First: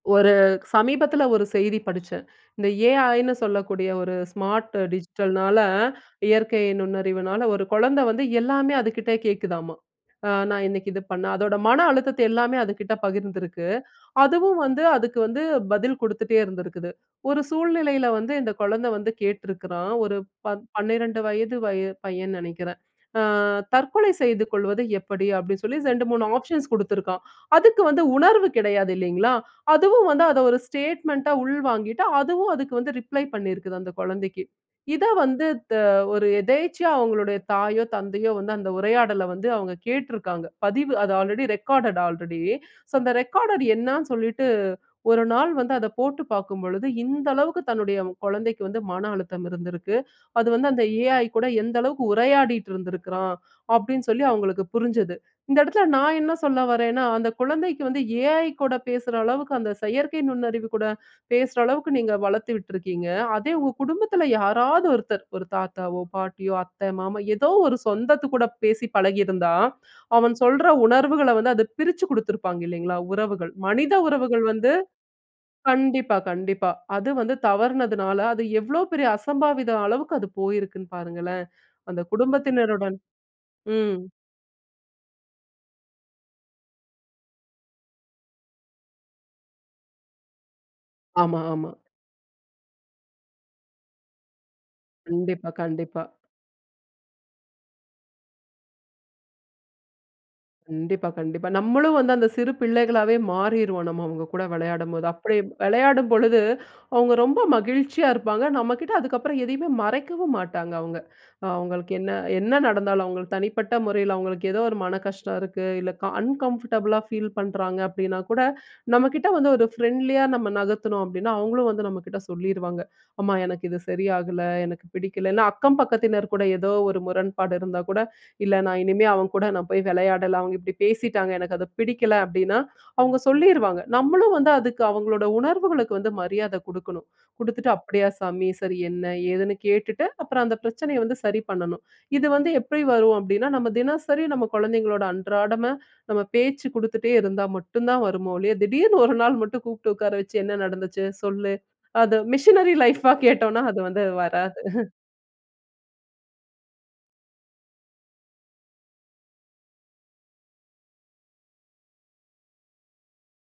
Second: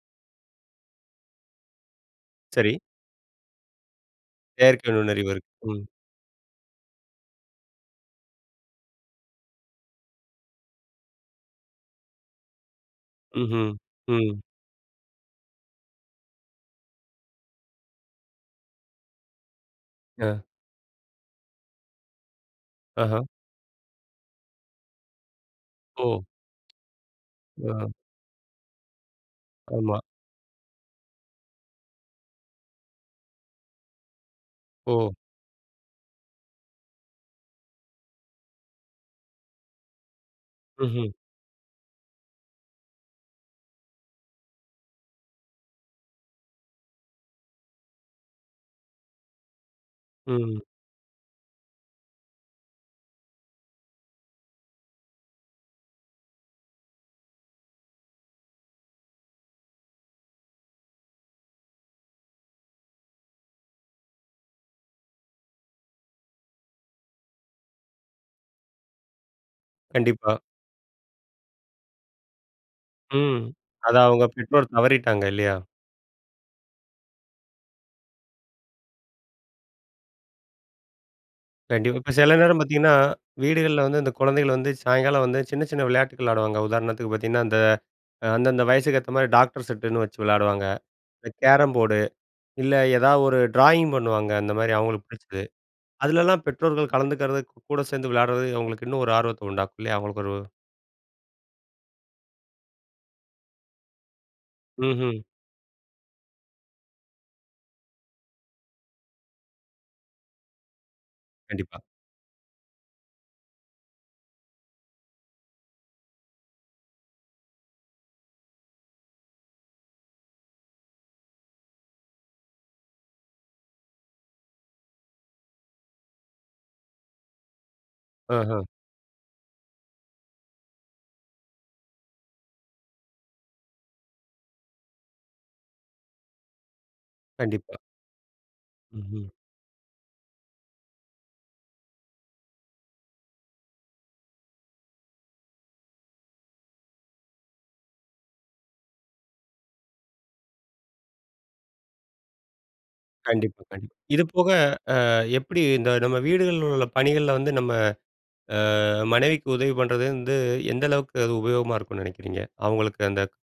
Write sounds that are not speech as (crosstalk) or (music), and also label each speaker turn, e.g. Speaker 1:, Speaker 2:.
Speaker 1: ஒரு சமீபத்தில ஒரு செய்தி படிச்சேன். இந்த
Speaker 2: சரி.
Speaker 1: ஏஐ னு சொல்லக்கூடிய ஒரு ஸ்மார்ட்
Speaker 2: செயற்கை நுண்ணறிவு இருக்கு.
Speaker 1: டிஜிட்டல்னால
Speaker 2: ம்.
Speaker 1: இயற்கை நுண்ணறிவுனால ஒரு குழந்தை வந்து எல்லாமே அதுக்கிட்ட கேட்குதாம்மா! அ நான் இன்னைக்கி இது பண்ண அதோட மன அழுத்தத்த எல்லாமே அதுக்கிட்ட பகிர்ந்திருக்கு.
Speaker 2: ம்ஹ்ம், ம்.
Speaker 1: அதுவும் வந்து அதுக்கு வந்து பதில் கொடுத்துட்டே இருந்திருக்குது. ஒரு சூழ்நிலையில வந்து இந்த குழந்தை வந்து கேட்டிருக்கிறான், ஒரு
Speaker 2: ஆ.
Speaker 1: பத் 12 வயது வய பையன்னு நினைக்கிறேன்.
Speaker 2: ஆஹ!
Speaker 1: ஆ தற்கொலை செய்து கொள்வது எப்படி, அப்பிடின்னு சொல்லி இரண்டு,
Speaker 2: ஓ!
Speaker 1: மூனு ஆப்ஷன்ஸ் கொடுத்திருக்கிறான். அதுக்கு
Speaker 2: ஆ.
Speaker 1: வந்து உணர்வு கிடையாது இல்லேங்களா!
Speaker 2: ஆமா.
Speaker 1: அதுவும் வந்து அத ஒரு ஸ்டேட்மெண்ட்டா உள்வாங்கிட்டு, அதுவும் அதுக்கு வந்து ரிப்ளை பண்ணியிருக்கிது. அந்த குழந்தைக்கு. இத
Speaker 2: ஓ!
Speaker 1: வந்து த ஒரு எதேர்ச்சையா அவுங்களுடைய தாயோ! தந்தையோ! வந்து அந்த உரையாடல வந்து அவுங்க கேட்டிருக்காங்க. பதிவு
Speaker 2: ம்ஹ்ம்.
Speaker 1: அது ஆல்ரெடி ரெக்கார்ட் ஆல்ரெடி. சோ, அந்த ரெக்கார்டர் என்னன்னு சொல்லிட்டு, ஒரு நாள் வந்து அத போட்டு பார்க்கும் பொழுது இந்த அளவுக்கு தன்னுடைய குழந்தைக்கு வந்து மன அழுத்தம் இருந்திருக்கு. அது
Speaker 2: ம்.
Speaker 1: வந்து அந்த ஏஐ கூட எந்த அளவுக்கு உரையாடிட்டு இருந்திருக்கிறான். அப்பிடின்னு சொல்லி அவுங்களுக்கு புரிஞ்சது. இந்த இடத்தில நான் என்ன சொல்ல வரேன்னா, அந்த குழந்தைக்கு வந்து ஏஐ கூட பேசுற அளவுக்கு அந்த செயற்கை நுண்ணறிவு கூட பேசுற அளவுக்கு நீங்க வளர்த்து விட்டுருக்கீங்க. அதே உங்க குடும்பத்தில யாராவது ஒருத்தர் ஒரு தாத்தாவோ! பாட்டியோ! அத்தை, மாமா எதோ ஒரு சொந்தத்து கூட பேசி பழகியிருந்தா, அவன்
Speaker 2: கண்டிப்பா.
Speaker 1: சொல்ற உணர்வுகள வந்து அத பிரிச்சு கொடுத்துருப்பாங்க இல்லேங்களா!
Speaker 2: ம்.
Speaker 1: உறவுகள் மனித
Speaker 2: அத அவுங்க
Speaker 1: உறவுகள்
Speaker 2: பெற்றோர்
Speaker 1: வந்து
Speaker 2: தவறிட்டாங்க. இல்லயா!
Speaker 1: கண்டிப்பா, கண்டிப்பா. அது வந்து தவறினதுனால அது எவ்ளோ பெரிய அசம்பாவித அளவுக்கு அது போயிருக்குன்னு பாருங்களேன்!
Speaker 2: கண்டிப்பா.
Speaker 1: அந்த
Speaker 2: இப்ப சில நேரம் பார்த்தீங்கன்னா,
Speaker 1: குடும்பத்தினருடன்
Speaker 2: வீடுகள்ல
Speaker 1: ம்.
Speaker 2: வந்து இந்த குழந்தைகள் வந்து சாயங்காலம் வந்து சின்ன, சின்ன விளையாட்டுகள் விளையாடுவாங்க. உதாரணத்துக்கு பார்த்தீங்கன்னா, அந்த அந்தந்த வயதுக்கு ஏத்தமாரி டாக்டர் செட்டுன்னு வச்சு விளையாடுவாங்க. இந்த
Speaker 1: ஆமா, ஆமா.
Speaker 2: Carrom board. இல்ல ஏதாவது ஒரு ட்ராயிங் பண்ணுவாங்க. அந்தமாரி அவுங்களுக்கு பிடிச்சது.
Speaker 1: கண்டிப்பா, கண்டிப்பா.
Speaker 2: அதுலலாம் பெற்றோர்கள் கலந்துக்கிறது கூட சேர்ந்து விளையாடுறது அவுங்களுக்கு இன்னும் ஒரு ஆர்வத்த உண்டாக்கும் இல்லயா! அவுங்களுக்கு ஒரு
Speaker 1: கண்டிப்பா, கண்டிப்பா. நம்மளும் வந்து அந்த சிறு பிள்ளைகளாவே மாறிருவோம். நம்ம அவுங்ககூட விளையாடும்போது.
Speaker 2: ம்ஹ்ம்.
Speaker 1: அப்பிடி விளையாடும் பொழுது அவுங்க ரொம்ப மகிழ்ச்சியா இருப்பாங்க. நம்ம கிட்ட அதுக்கப்பறம் எதையுமே மறைக்கவும் மாட்டாங்க அவுங்க. அ
Speaker 2: கண்டிப்பா.
Speaker 1: அவுங்களுக்கு என்ன என்ன நடந்தாலும் அவுங்களுக்கு தனிப்பட்ட முறையில அவுங்களுக்கு ஏதோ ஒரு மன கஷ்டம் இருக்கு. இல்ல கா அன்கம்ஃபர்டபுளா ஃபீல் பண்றாங்க அப்பிடின்னா கூட நம்மக்கிட்ட வந்து ஒரு ஃப்ரெண்ட்லியா நம்ம நகர்த்தணும் அப்பிடின்னா, அவுங்களும் வந்து நம்மக்கிட்ட சொல்லிருவாங்க. அம்மா எனக்கு இது சரியாகல. எனக்கு பிடிக்கலன்னா அக்கம் பக்கத்தினர் கூட ஏதோ ஒரு முரண்பாடு இருந்தா கூட, இல்ல
Speaker 2: ஆஹா!
Speaker 1: நான் இனிமே அவன் கூட நான் போய் விளையாடல. அவுங்க இப்பிடி பேசிட்டாங்க. எனக்கு அது பிடிக்கல அப்பிடின்னா, அவுங்க சொல்லிருவாங்க. நம்மளும் வந்து அதுக்கு அவுங்களோட உணர்வுகளுக்கு வந்து மரியாதை கொடுக்கணும். கொடுத்துட்டு
Speaker 2: கண்டிப்பா.
Speaker 1: அப்பிடியா சாமி! சரி. என்ன
Speaker 2: ம்ஹ்ம்.
Speaker 1: ஏதுன்னு கேட்டுட்டு அப்பறம் அந்த பிரச்சனைய வந்து சரி பண்ணணும். இது வந்து எப்பிடி வரும்? அப்பிடின்னா நம்ம தினசரி நம்ம குழந்தைங்களோட அன்றாடமா நம்ம பேச்சு கொடுத்துட்டே இருந்தா மட்டும் தான் வருமோ ஒழிய! திடீர்னு ஒரு நாள் மட்டும் கூப்பிட்டு உட்கார வச்சு என்ன நடந்துச்சு? சொல்லு! அது மிஷினரி லைஃப்பா
Speaker 2: கண்டிப்பா,
Speaker 1: கேட்டோன்னா, அது
Speaker 2: கண்டிப்பா.
Speaker 1: வந்து
Speaker 2: இதுபோக
Speaker 1: வராது. (chuckles)
Speaker 2: அ எப்பிடி இந்த நம்ம வீடுகள்ல உள்ள பணிகள வந்து நம்ம ஆ மனைவிக்கு உதவி பண்ணுறது வந்து, எந்த அளவுக்கு அது உபயோகமா இருக்குன்னு நினைக்கிறீங்க? அவுங்களுக்கு அந்த